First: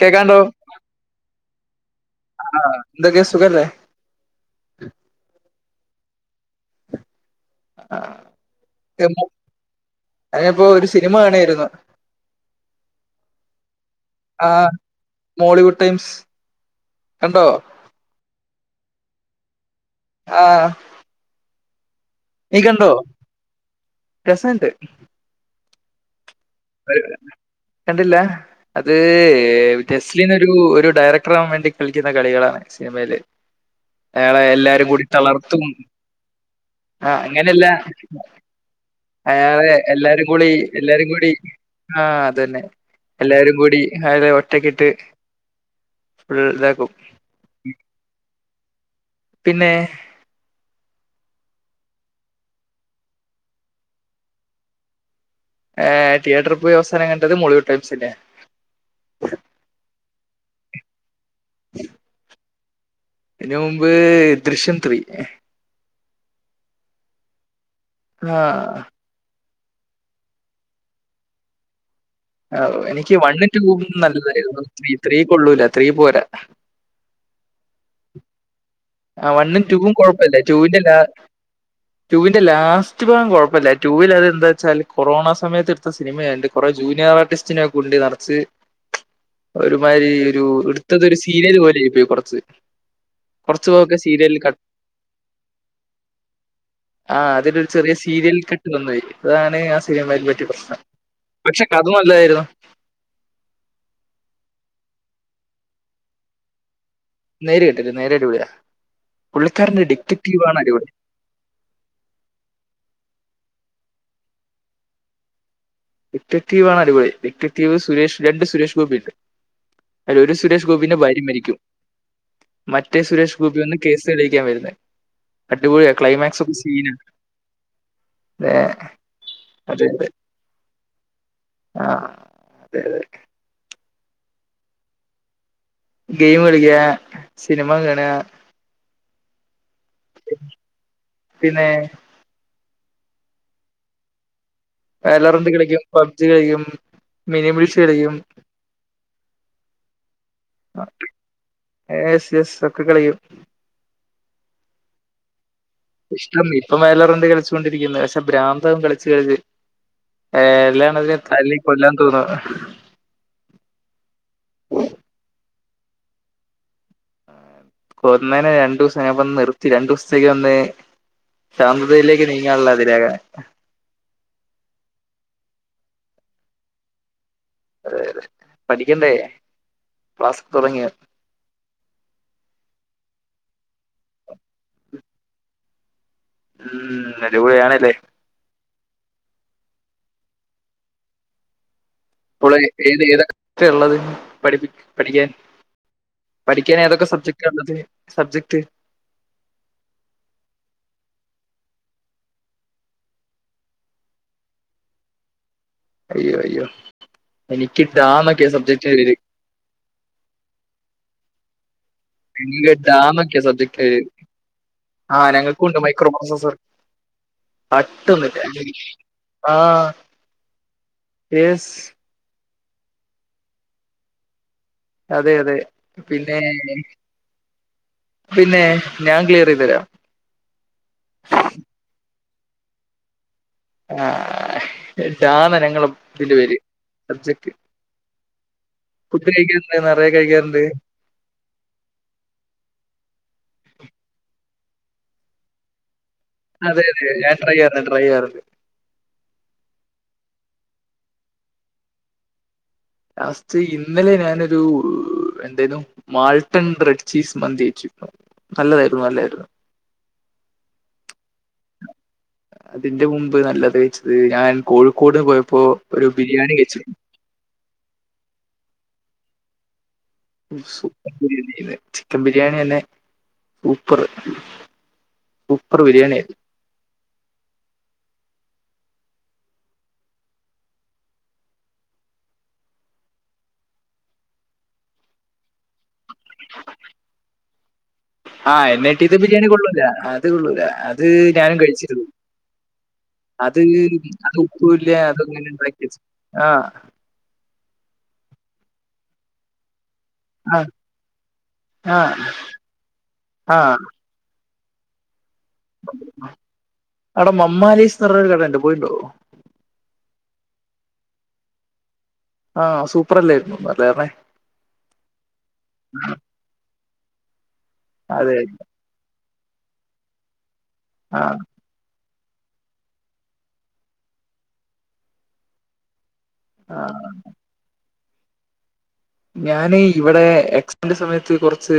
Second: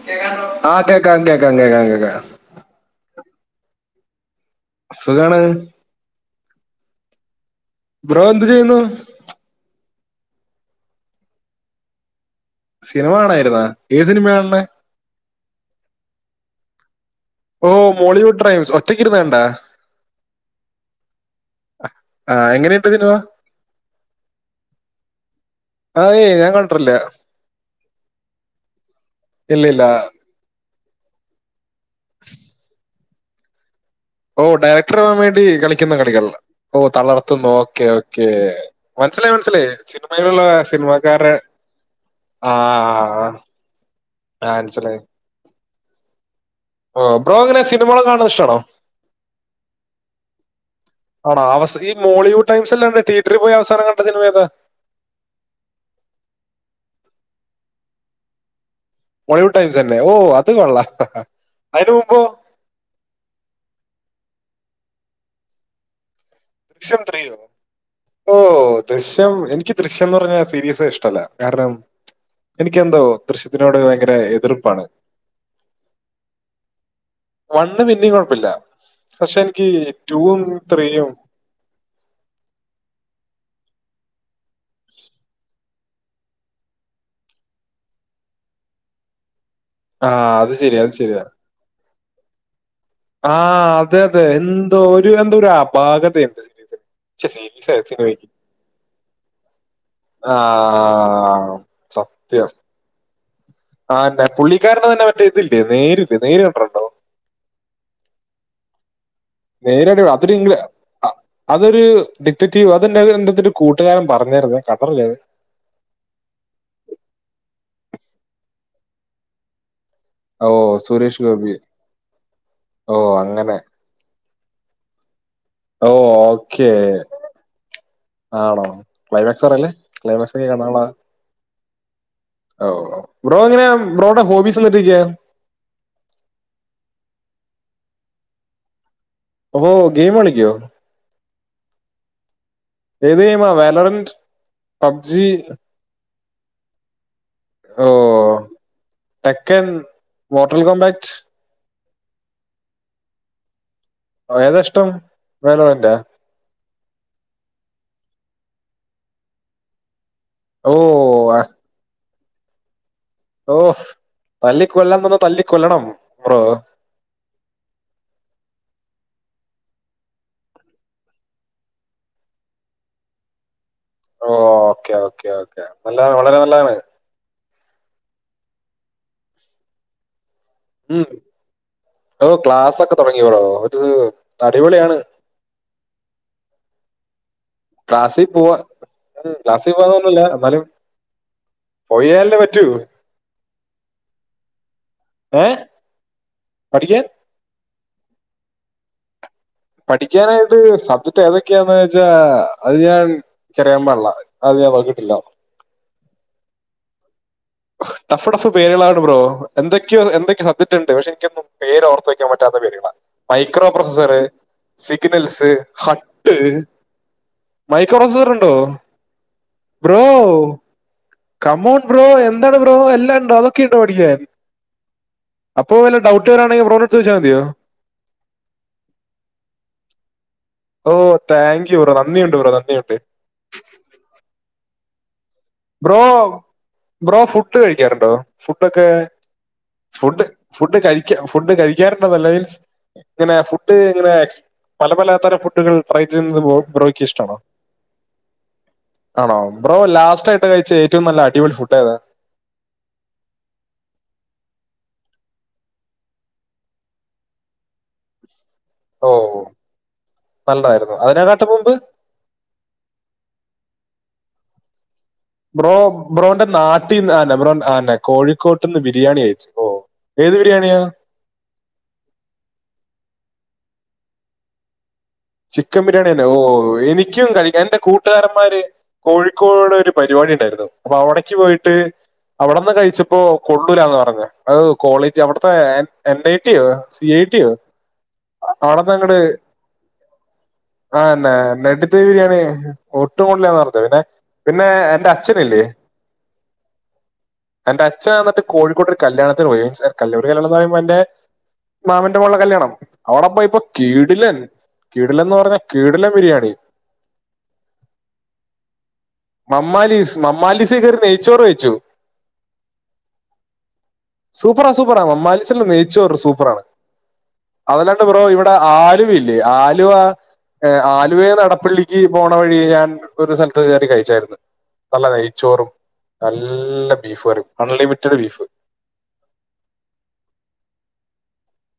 കേക്കാണ്ടോ കേക്കാവോ ആ കേക്കാം കേക്കാം കേക്കാം ആഹ് എന്താക്കെ സുഖല്ലേ സുഖാണ് ആ ബ്രോ എന്ത് ചെയ്യുന്നു അയ്പ്പോ അയപ്പോ ഒരു സിനിമ കാണായിരുന്നു സിനിമ കാണായിരുന്നാ ഏത് സിനിമേ ആ കാണുന്നേ മോളിവുഡ് ടൈംസ് കണ്ടോ ഓഹ മോളിവുഡ് ട്രൈംസ് ഒറ്റയ്ക്ക ഇരുന്ന്കണ്ടോ ആഹ് ആഹ് എങ്ങനെയുണ്ട് സിനിമ രസമുണ്ട് ആ ഏയ് ഞാൻ കൺ- കണ്ടില്ല അത് ഇല്ല ഇല്ല ജസ്ലിൻ ഒരു ഒരു ഡയറക്ടറ ആകൻ വേണ്ടി കളിക്കുന്ന കളികളാണ് സിനിമയില് അയാളെ ഓ എല്ലാരും ഡയറക്ടർ കൂടി ആവാൻ വേണ്ടി തളർത്തും കളിക്കുന്ന കളികൾ ഓ ആ തളർത്തുന്നു അങ്ങനെയല്ല ഓക്കെ ഓക്കെ മനസ്സിലായി മനസ്സിലായി അയാളെ എല്ലാരും സിനിമയിലുള്ള കൂടി എല്ലാരും കൂടി സിനിമക്കാരുടെ ആഹ ആ അതെന്നെ എല്ലാരും കൂടി അവനെ ആ, ഒറ്റക്കിട്ട് മനസ്സിലായി ഉം ളേ കോ ഓ ബ്രോ എങ്ങനെ സിനികൾ കാണുന്നത് ഇഷ്ടാണോ പിന്നെ ആണോ അവസ് ഈ മോളിവു ടൈംസല്ലാതെ തീയറ്ററിൽ പോയി അവസാനം കണ്ട സിനിമ ഏതാ ഏ തിയേറ്ററിൽ പോയി അവസാനം കണ്ടത് മോളിവൂടൈംസന്നെ മോളിവുടൈംസന്നെ ഓ അത് കൊള്ളാ അതിന് മുബൊ അയ്ന് മുമ്പ് ദൃശ്യം ത്രീ ദൃശ്യം ത്രിയോ ഓ ആ ദൃശ്യം എനിക്ക് ദൃശ്യം എന്ന് പറഞ്ഞാ സീരിയസ് ഇഷ്ടമല്ല കാരണം ആഹ് എനികെന്തോ എനിക്ക് വണ്ണും ദൃശ്യത്തിനോട് ടൂവും ഭയങ്കര നല്ലതായിരുന്നു. എതിർപ്പാണ് ത്രീ ത്രീ കൊള്ളൂല ത്രീ പോരാ വണ്ണ് പിന്നിം കൊഴപ്പല്ല ആ വണ്ണും ടൂവും കുഴപ്പല്ലേ ടൂവിന്റെ കാ ടുൂവിന്റെ ലാസ്റ്റ് ഭാഗം കൊഴപ്പമില്ല റ്റൂവിൽ അതിലെന്താ എന്ന വച്ചാൽ കൊറോണ സമയത്ത് സിനിമയായ്ണ്ട്. കുറെ ജൂനിയർ ആർട്ടിസ്റ്റിനെ ഒക്കെ കൊണ്ട് നറച്ച് ആ ഒരുമാതിരി ഒരു, അത് ശരി അത് എടുത്തത് ഒരു ശരിയാ സീരിയൽ പോലെയായി പോയി കുറച്ച്. ആഹ കുറച്ച് ഭാഗമൊക്കെ അതെ അതെ, സീരിയൽ കട്ട് എന്തോ ഒരു, എന്തോ ഒരു അപാകതയാണ്. ആഹ്.. അതിന്റെ ഒരു ചെറിയ സീരിയൽ കെട്ട് വന്നതായി. അതാണ് ആ സിനിമക്ക് ആ പറ്റിയ പ്രശ്നം. പക്ഷെ അത് നല്ലതായിരുന്നു സത്യം ആ ദെ പുള്ളിക്കാരൻ്റെ തന്നെ, മറ്റേ ഇതില്ലേ. നേരിട്ട്. നേരിയ നമ്പറുണ്ടാകും. നേര് ഇട്ടിട്ട്. നേരെ ഇട്ടിട്ട് നേരെ ഇടൂല്ല. നേരിടും അതൊരു ഇൻവെസ് അടിപൊളി. ആ അതൊരു ഡിക്റ്റക്റ്റീവ് അതെൻ്റെ ത് എ എന്തത്തിൻ്റെഒരു കൂട്ടുകാരൻ പറഞ്ഞായിരുന്നു കണ്ടക്കെ ചെയ്തു ഡിക്ടറ്റീവ് ആണ് അടിപ്പൊളി ഡിക്ടറ്റീവ് സുരേഷ്, രണ്ട് സുരേഷ് ഗോപിയുണ്ട്. അതി ഒരു ഓ സുരേഷ് ഗോപിന്റെ ഭാര്യ സുരേഷ് ഗോപി മരിക്കും ഓ മറ്റേ സുരേഷ് അങ്ങനെ ഗോപി വന്ന് കേസ് തെളിയിക്കാൻ വരുന്നെ ഓ അടിപൊളിയാ ക്ലൈമാക്സ് ഒക്കെ ഓക്കേ സീനാ. അതെ ആണോ ക്ലൈമാക്സ് പറയല്ലേ അതെ അതെ ക്ലൈമാക്സ് നള ആഹ് അതെ അതെ ബ്രോ എങ്ങനെ ബ്രോയുടെ ഹോബീസ് എന്തുട്ടൊക്കെയ ഗെയിം കളിക്ക സിനിമ കാണുവ ഓഹ് ഗെയിമ് കളിക്കോ പിന്നെ ഏത് ഗെയിമാ വയലറൻസ് വാലോറണ്ട് കളിക്കും പബ്ജി കളിക്കും മിനി മിൽസ് ഓ കളിക്കും ടെക്കൻ മോർട്ടൽ കോമ്പാക്ട് എസ് യെസ് ഒക്കെ കളിക്കും ഏതാഷ്ട്ടം വാലോറണ്ടാ ഇഷ്ടം ഇപ്പം വാലോറണ്ട് കളിച്ചോണ്ടിരിക്കുന്നെ പക്ഷെ ഭ്രാന്താവും കളിച്ച് കഴിഞ്ഞ് ഓ എല്ലാണത്തിനെ ആ, തല്ലി കൊല്ലാൻ തോന്നുവ ഓഹ് തല്ലി കൊല്ലാൻ തോന്നിയാ തല്ലിക്കൊല്ലണം ബ്രോ കൊന്നേനേ രണ്ടു ദിവസം ഞ ഇപ്പ നിർത്തി രണ്ടു ദിവസത്തേക്ക് ഒന്നേ ശാന്തതയിലേക്ക് നീങ്ങാനുള്ള അതിരാഗ ഓ ഓക്കെ ഓക്കേ ഓക്കേ അപ്പല്ല വളരെ നല്ലതാണ് അതെ അതെ പഠിക്കണ്ടേ ക്ലാസ്സക്കെ തുടങ്ങിയ ഉം. ഓ ക്ലാസ് ഒക്കെ തുടങ്ങി ബ്രോ ഒരു അടിപൊളിയാണ് ഉം അടിപൊളിയാണ് ക്ലാസ്സിൽ പോവാ ക്ലാസ്സിൽ പോവന്നുല്ല എന്നാലും. പോയാലേ പറ്റൂ കോളേജിൽ ഏത് ഏത് ഒക്ക ഉള്ളത് പഠിപ്പി പഠിക്കാൻ ഏ പഠിക്കാൻ ഏതൊക്കെ സബ്ജക്ടാണുള്ളത് സബ്ജക്ട് പഠിക്കാനായിട്ട് സബ്ജക്ട് ഏതൊക്കെയാന്ന് വെച്ചാ അത് ഞാൻ എനിക്കറിയാൻ പാടിള്ള അത് ഞാൻ നോക്കിട്ടില്ല അയ്യോ അയ്യോ എനിക്ക് ടഫ് ഡാന്നൊക്കെയ ടഫ് സബ്ജക്ട്ര് പേരുകളാണ് കഴിയല് ബ്രോ എന്തൊക്കെയോ എന്തൊക്കെ സബ്ജക്ട് ഉണ്ട് പക്ഷെ എനിക്ക് ഒന്നും പേര് ഓർത്ത് വെക്കാൻ പറ്റാത്ത നിങ്ങൾക്ക് പേരുകളാ ഡാന്നൊക്കെയാ മൈക്രോ സബ്ജക്റ്റ് പേര് പ്രൊസസറ് ആ സിഗ്നൽസ് ഞങ്ങൾക്കുണ്ട് മൈക്രോ ഹട്ട് പ്രോസസർ മൈക്കറസറണ്ടോ അട്ടൊന്നില്ല ആ ബ്രോ യെസ് കമോൺ ബ്രോ എന്താണ് ബ്രോ എല്ലാം ഉണ്ടോ അതൊക്കെ ഉണ്ടോ പഠിക്കാൻ അതെ അതെ അപ്പൊ വല്ല ഡൗട്ട് പിന്നെ വരാണെങ്കിൽ ബ്രോനെ അടുത്ത് ചോദിച്ചാൽ മതിയോ പിന്നെ ഞാൻ ക്ലിയർ ചെയ്ത് തരാം ഓ താങ്ക്യൂ ബ്രോ നന്ദിയുണ്ട് ബ്രോ നന്ദിയുണ്ട് ആഹ് ഇതാണ് ഞങ്ങളുടെ ബ്രോ ബുക്കിൻ്റെ പേര് ബ്രോ സബ്ജക്റ്റ് ഫുഡ് കഴിക്കാറുണ്ടോ ഫുഡൊക്കെ ഫുഡ് കഴിക്കാറുണ്ട് നിറയെ ഫുഡ് കഴിക്കാറുണ്ട് ഫുഡ് കഴി ഫുഡ് കഴിക്കാറുണ്ടോന്നല്ല മീൻസ് ഇങ്ങനെ ഫുഡ് ഇങ്ങനെ പല പലതരം ഫുഡുകൾ ഫ്രൈ ചെയ്യുന്നത് ബ്രോ അതെ ബ്രോയ്ക്ക് അതെ ഞാൻ ഇഷ്ടാണോ ട്രൈ ചെയ്യാറുണ്ട് ട്രൈ ചെയ്യാറുണ്ട് ആണോ ബ്രോ ലാസ്റ്റ് ആയിട്ട് കഴിച്ച ഏറ്റവും നല്ല അടിപൊളി ഫുഡ് ഏതാ ലാസ്റ്റ് ഇന്നലെ ഞാനൊരു എന്തേനു മാൾട്ടൺ ബ്രെഡ്ഡ്ചീസ് മന്തി കഴിച്ചു നല്ലതായിരുന്നു ഓ നല്ലായിരുന്നു നല്ലതായിരുന്നു അതിനെകാട്ടു മുമ്പ് അതിന്റെ മുമ്പ് നല്ലത് കഴിച്ചത് ഞാൻ കോഴിക്കോട്ന്ന് പോയ ബ്രോ ബ്രോന്റെ നാട്ടിന്ന് അന്നെ ബ്രോന്ന അന്നെ കോഴിക്കോട്ട് നിന്ന് ബിരിയാണി കഴിച്ചു ഓ ഏത് ബിരിയാണിയാ സൂപ്പർ ബിരിയാണിന്ന് ചിക്കൻ ബിരിയാണി തന്നെ സൂപ്പറ് ചിക്കൻ ബിരിയാണിന്നെ ഓ എനിക്കും കഴി എന്റെ കൂട്ടുകാരന്മാര് കോഴിക്കോട് ഒരു പരിപാടി ഉണ്ടായിരുന്നു അപ്പൊ അവിടക്ക് പോയിട്ട് അവിടെന്ന് കഴിച്ചപ്പോ കൊള്ളൂലാന്ന് പറഞ്ഞ് അ കോളേജ് അവിടുത്തെ എൻ ഐ ടിയോ സിഐടി യോ ആഹ് എൻ ഐ റ്റിത്തെ ബിരിയാണി കൊള്ളൂല അത് കൊള്ളൂല ആ അത് ഞാനും നെട്ടിത്തെ കഴിച്ചിരുന്നു ബിരിയാണി ഒട്ടും കൊള്ളില്ലാന്ന് അത് പറഞ്ഞത് പിന്നെ അത് പിന്നെ ഉപ്പല്ല എന്റെ അത അങ്ങനെ അച്ഛനില്ലേ ഉണ്ടാക്കി വെച്ച് ആ. എന്റെ അച്ചാ എന്നിട്ട് കോഴിക്കോട് ഒരു കല്യാണത്തിന് പോയെ, കല്ലൂർ കല്യാണം എന്ന് ആ പറയുമ്പോ എന്റെ ആ മാമന്റെ മോൾടെ കല്യാണം. അവിടെ ആ പോയിപ്പൊ കീടിലൻ കീടിലന്ന് പറഞ്ഞ കീടിലൻ ബിരിയാണി അവിട മമ്മാലീസ്ന്ന് പറഞ്ഞരു കടണ്ട് പോയിണ്ടോ? മമ്മാലീസ്, മമ്മാലീസ് കയറി നെയ്ച്ചോറ് കഴിച്ചു. ആ സൂപ്പറല്ലായിരുന്നു അല്ലേ പറഞ്ഞേ സൂപ്പറാ സൂപ്പറാ മമ്മലിസിലെ നെയ്ച്ചോറ് സൂപ്പറാണ്. [inaudible] അതല്ലാണ്ട് ബ്രോ അതെ ഇവിടെ ആലുവയില്ലേ, ആലുവ ആ ആലുവെന്ന് എടപ്പള്ളി ക്ക് ഈ പോണ വഴി ഞാൻ ഒരു സ്ഥലത്ത് കയറി കഴിച്ചായിരുന്നു. നല്ല നെയ്ച്ചോറും, ആ നല്ല ബീഫ് കറി. Unlimited beef. ഞാന് ഇവിടെ എക്സാമിന്റെ സമയത്ത് കുറച്ച്,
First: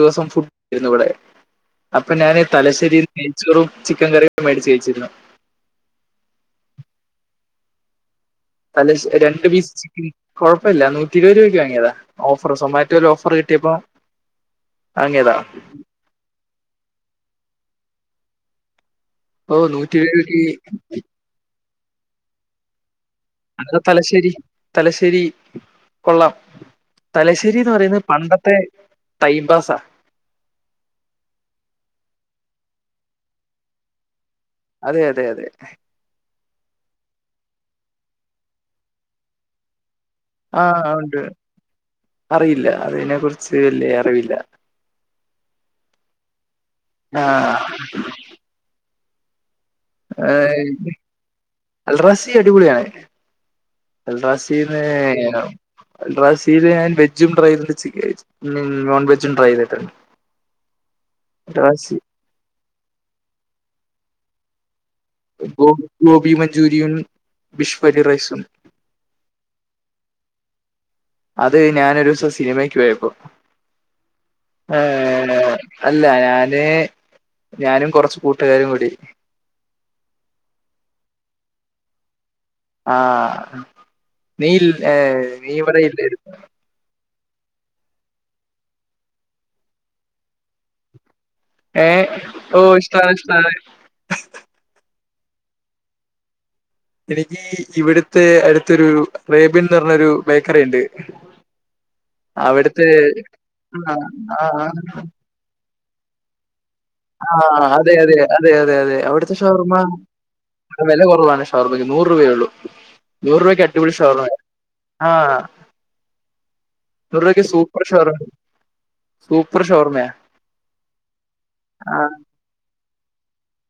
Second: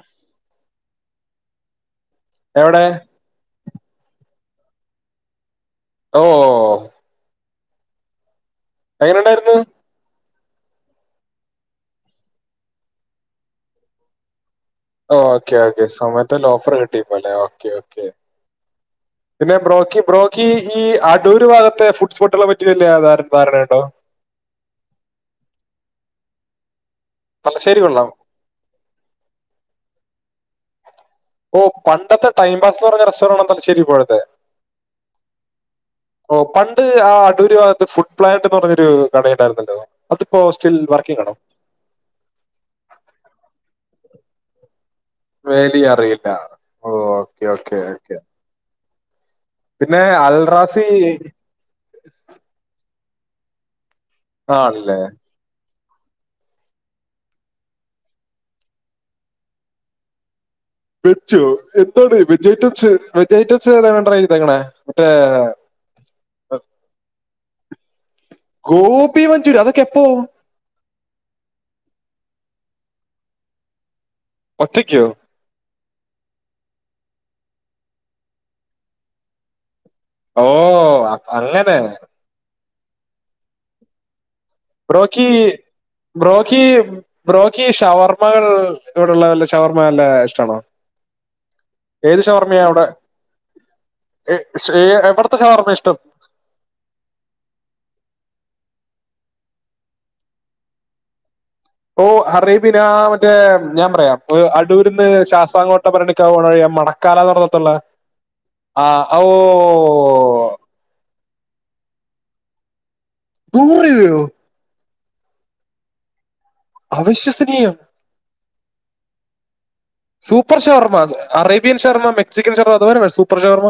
ദിവസം ഫുഡ് [unintelligible] ന്നു ഇവിടെ. അപ്പൊ ഞാന് എവിടെ തലശ്ശേയിൽ നെയ്ച്ചോറും ചിക്കൻ കറിയും മേടിച്ച് കഴിച്ചിരുന്നു. ഓ അല്ല എങ്ങനെ രണ്ട് ഉണ്ടായിരുന്നു പീസ് [unintelligible] കൊഴപ്പില്ല. നൂറ്റി ഇരുപത് രൂപയ്ക്ക് വാങ്ങിയതാ. ഓഫറ് സൊമാറ്റോൽ ഓഫർ കിട്ടിയപ്പോ. വാങ്ങിയതാ ഓക്കേ ഓക്കെ സോമ്മാടോല് ഓഫർ കിട്ടിപ്പോ അല്ലെ. Okay okay. പിന്നെ ഓ നൂറ്റി ബ്രോക്കി ഇരുപത് ബ്രോക്കി രൂപയ്ക്ക് ഈ അടൂര് ഭാഗത്തെ ഫുഡ്സ് ഹോട്ടലെ പറ്റി വല്യ ധാരണ അത് ഉണ്ടോ തലശ്ശേരി, തലശ്ശേരി കൊള്ളാം. തലശ്ശേരിന്ന് തലശ്ശേരി പറയുന്നത് കൊള്ളാം പണ്ടത്തെ ടൈം പാസാ. ഓ പണ്ടത്തെ ടൈം പാസ്ന്ന് പറഞ്ഞ റെസ്റ്റോറൻറ് ആണല്ല തലശേരി [unintelligible] അതെ അതെ അതെ. ഓ പണ്ട് ആ അടൂര് ഭാഗത്ത് ഫുഡ് പ്ലാന്റ് എന്ന് പറഞ്ഞൊരു കടയുണ്ടായിരുന്നല്ലോ. അതിപ്പോ ആ സ്റ്റിൽ ഉണ്ട്. വർക്കിംഗ് ആണോ അറിയില്ല, അതിനെ കുറിച്ച് വലിയ അറിവില്ല. വേലിയ അറിയില്ല. ഓക്കെ ഓക്കെ ആഹ്. ഓക്കെ പിന്നെ അൽറാസി ഏഹ് അൽറാസി അടിപൊളിയാ [unintelligible] അൽരാസിന്നു ആണല്ലേ [unintelligible] അൽറാസിയില് ഞാൻ വെജും ട്രൈ ചെയ്തിട്ടുണ്ട്. ച് ചി നോൺ വെജും ട്രൈ ചെയ്തിട്ടുണ്ട്. [inaudible] വെജ് ഡ്രാസി എന്താണ് വെജ് ഐറ്റംസ് വെജ് ഐറ്റംസ് ഏതാ ട്രൈ ചെതേക്കണെ. മറ്റേ, ഗോ ഗോബി മഞ്ചൂരിയൻ, ബിഷ്ഫലി റൈസും. ഗോപി മഞ്ചൂരി അതൊക്കെ എപ്പോ? അതെ ഞാനൊരു ദിവസം സിനിമക്ക് പോയപ്പോ. ഒറ്റയ്ക്കോ ഏഹ് അല്ല ഞാന്, ഞാനും കൊറച് കൂട്ടുകാരും കൂടി. ഓ അങ്ങനെ. ആഹ നീ ഇൽ ഏ നീ വിടെ [unintelligible] [inaudible] ബ്രോക്ക് ഷവർമ്മകൾ ഇവിടെള്ള വല്ല ഷവർമ്മ നല്ല ഇഷ്ടമാണോ? ഏ ഏത് ഓ ഇഷ്ടാ ഇഷ്ട്ടാണ്. ഏഹ് ശ്രി എവിടുത്തെ ഷവർമ്മയാ ഇഷ്ടം? എനിക്ക് ഇവിടുത്തെ അടുത്തൊരു അറേബിൻന്ന് പറഞ്ഞരു ബേക്കറി ഉണ്ട്. ഓഹ് അറേബ്യൻ അവിടുത്തെ ആഹ് മറ്റേ ഞാൻ ആഹ് പറയാം, ആഹ് അടൂരിന്ന് ശാസ്താകോട്ട ഇപ്പ പറഞ്ഞിട്ട് ക പോണ വഴിയാ മടക്കാല ആഹ് നടത്തുള്ള അതെ അതെ അതെ ആഹ് ഓ. ഇപ്പ വില കുറവാണ് ഷവർമ്മക്ക്, നൂറ് രൂപയേ ഉള്ളൂ. നൂറ് രൂപയ്ക്ക് അടിപൊളി ഷവർമ്മ. ആഹ് [unintelligible] അവിശ്വസനീയം സൂപ്പർ ഷവർമ, സൂപ്പർ ഷവർമയാ. [unintelligible] ഷവർമ. അറേബ്യൻ ഷർമ്മ, മെക്സിക്കൻ ഷർമ്മ അത് വരെ വ സൂപ്പർ ഷവർമ.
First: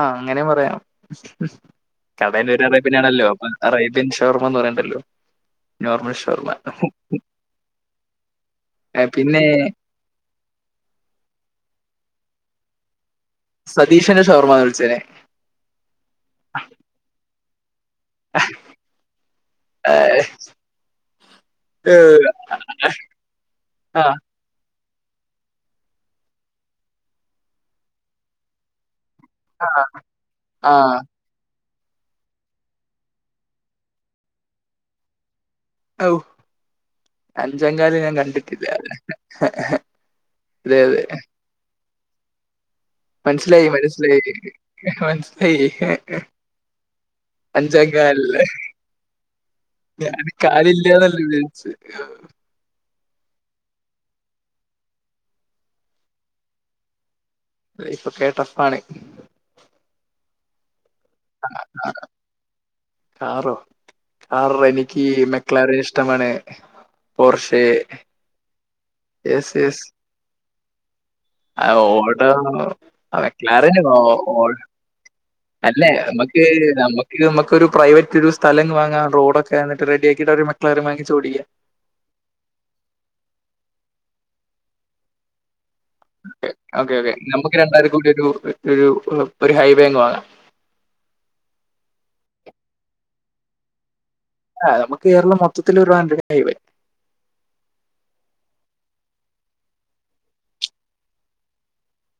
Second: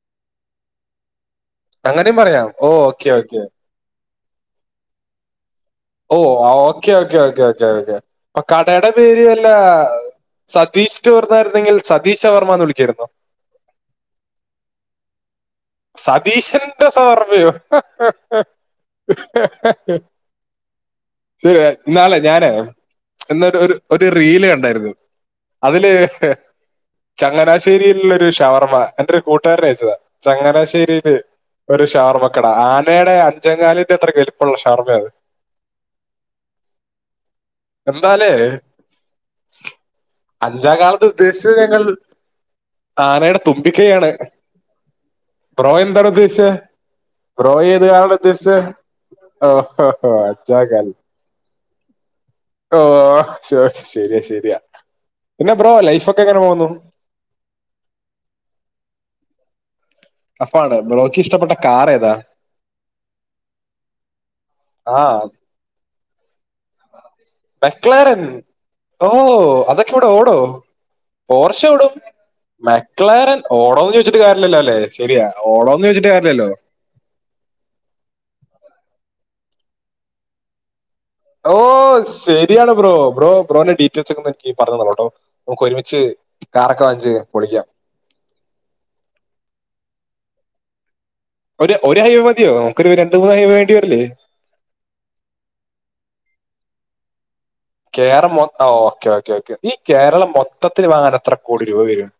ആഹ് അങ്ങനെ പറയാം. അങ്ങനെയും പറയാം കടയില് ഒരു ഓ അ [unintelligible] ഓക്കെ നാണല്ലോ ഓക്കെ [unintelligible] അറേബ്യൻ ഷവർമ എന്ന് പറയണ്ടല്ലോ നോർമൽ ഓ shawarma okay okay okay okay okay അപ്പ കടയുടെ ഏഹ് പേര് പിന്നെ അല്ലാ സതീഷ് റ്റുവർന്നായിരുന്നെങ്കിൽ സതീഷ് ഷവർമ്മ എന്ന് വിളിക്കായിരുന്നു. സതീഷിന്റെ ഷവർമ്മ വിളിച്ചനേ സതീഷന്റെ ഷവർമ്മയോ ഏഹ് ശരി ഇന്നാളെ ഏഹ് ഞാനേ എന്നൊരു ഒരു ഒരു ആഹ് റീല് കണ്ടായിരുന്നു. അതില് ചങ്ങനാശ്ശേരിയിലുള്ള ഒരു ഷവർമ്മ എന്റെ ഒരു കൂട്ടുകാരൻ ആഹ് അയച്ചതാ ആഹ് ചങ്ങനാശ്ശേരിൽ ഒരു ഷവർമ്മക്കട ആനയുടെ അഞ്ചങ്കാലിന്റെ അത്ര വലുപ്പമള്ള ഷവർമ്മയത്. ഔ അഞ്ചങ്കാല് ഞാൻ എന്താലേ കണ്ടിട്ടില്ല അഹ് അതെ അതെ സിൽ ഞങ്ങൾ ആനയുടെ തുമ്പികൈയാണ് മ [unintelligible] ബ്രോ എന്താണ് ഉദ്ദേശിച്ചേ ബ്രോ ഏതാണ് അഞ്ചാംകാലില് ഉദ്ദേശിച്ചേ ഓ ഞാൻ ഓച്ചാ കാല കാലില്ലാന്നല്ലേ വിചാരിച്ച് [unintelligible] ഓ ശ ശരിയാ ശരിയാ പിന്നെ ബ്രോ ലൈഫൊക്കെ എങ്ങനെ പോകുന്നു ലൈഫൊക്കെ ടഫാണ് ടഫാണ് ബ്രോക്കി ഷ്ടപ്പെട്ട കാർ ഏതാ കാറോ ആഹ് ക്ളറ് ഇഷ്ടമാണ് പോർഷേ മെക്ലാരൻ ഓ അതൊക്കെ ഇവിട ഓടോ പോർഷ ആ ഓടും ഓട മെക്ളാരൻ മെക്ലാരൻ ഓടുമോന്ന് ഓ ചോദിച്ചിട്ട് ഓ കാര്യല്ലല്ലോ അല്ലെ ശെരിയാ ഓടോന്ന് ചോച്ചിട്ട് കാര്യല്ലല്ലോ ഇത് നമക്കൊരു പ്രൈവറ്റ് ഒരു സ്ഥലം വാങ്ങാം റോഡൊക്കെ എന്നിട്ട് റെഡി ആക്കിട്ട് അവിടൊരു മക്കളാര വാങ്ങിച്ച് ഓടിക്കാം ഓ ശരിയാണ് ബ്രോ ബ്രോ ബ്രോന്റെ ഡീറ്റെയിൽസ് ഒക്കെ എനിക്ക് പറഞ്ഞന്നളൂട്ടോ നമുക്ക് ഒരുമിച്ച് കാറൊക്കെ വാങ്ങിച്ച് പൊളിക്കാം. എനക്കൊരു ഡൂക്ക് ഒരു ഒരു ഹൈവേങ്ങ് വാങ്ങാം. ഒരു ഒരു ഹൈവേ മതിയോ നമുക്കൊരു ഒരു രണ്ട് മൂന്ന് ഹൈവേ വേണ്ടി വരല്ലേ ആഹ് നമുക്ക് കേരളം മൊത്തത്തിൽ ഒരു വരും കേരം ഓക്കെ ഓക്കെ ഓക്കെ ഈ കേരളം മൊത്തത്തിൽ വാങ്ങാൻ എത്ര കോടി രൂപ വരും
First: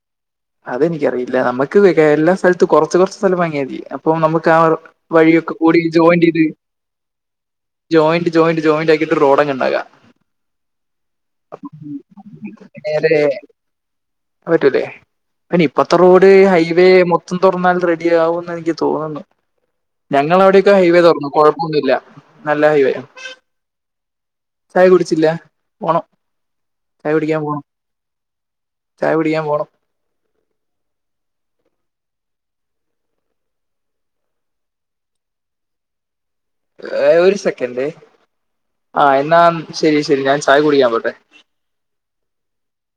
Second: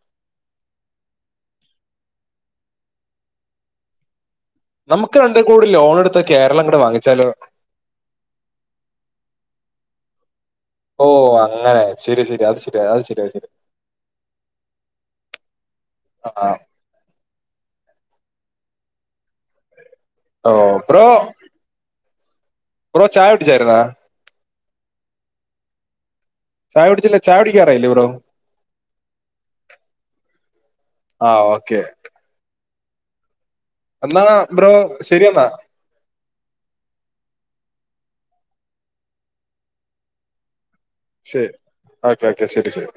അതെനിക്കറിയില്ല നമുക്ക് എല്ലാ സ്ഥലത്തും കുറച്ച് കുറച്ച് സ്ഥലം വാങ്ങിയതി ഇപ്പൊ നമുക്ക് നമുക്ക് രണ്ട് വഴിയൊക്കെ കോടി കൂടി ലോൺ എടുത്ത് ജോയിന്റ് ചെയ്ത് കേരളം അങ്ങോട്ട് വാങ്ങിച്ചാലോ ജോയിന്റ് ജോയിന്റ് ജോയിന്റാക്കിയിട്ട് റോഡങ് ഉണ്ടാക്ക ഓ അങ്ങനെ ശരി ശരി അത് ശരി അത് ശരി അത് ശരി പറ്റുല്ലേ പിനി ഇപ്പഴത്തെ റോഡ് ആ, ആ. ഹൈവേ മൊത്തം തുറന്നാൽ റെഡി ആകുംന്ന് എനിക്ക് തോന്നുന്നു. ഞങ്ങട ഓ അവിടെക്കെ ഹൈവേ ബ്രോ തുറന്നു കൊഴപ്പൊന്നുമില്ല നല്ല ഹൈവേയാ ബ്രോ ചായ കുടിച്ചായിരുന്നാ ചായ കുടിച്ചില്ല പോണം ചായ കുടിച്ചില്ല ചായ കുടിക്കാൻ പോണം കുടിക്കാറായില്ലേ ബ്രോ ചായ കുടിക്കാൻ പോണം ആഹ് ഓക്കെ എന്നാ ബ്രോ ശരിയെന്നാ ഏ ഒരു സെക്കൻഡെ ആ എന്നാ ശെരി ശെരി ഞാൻ ചായ കുടിക്കാൻ പോട്ടെ ശരി ഓക്കോക്കെ ശരി ശരി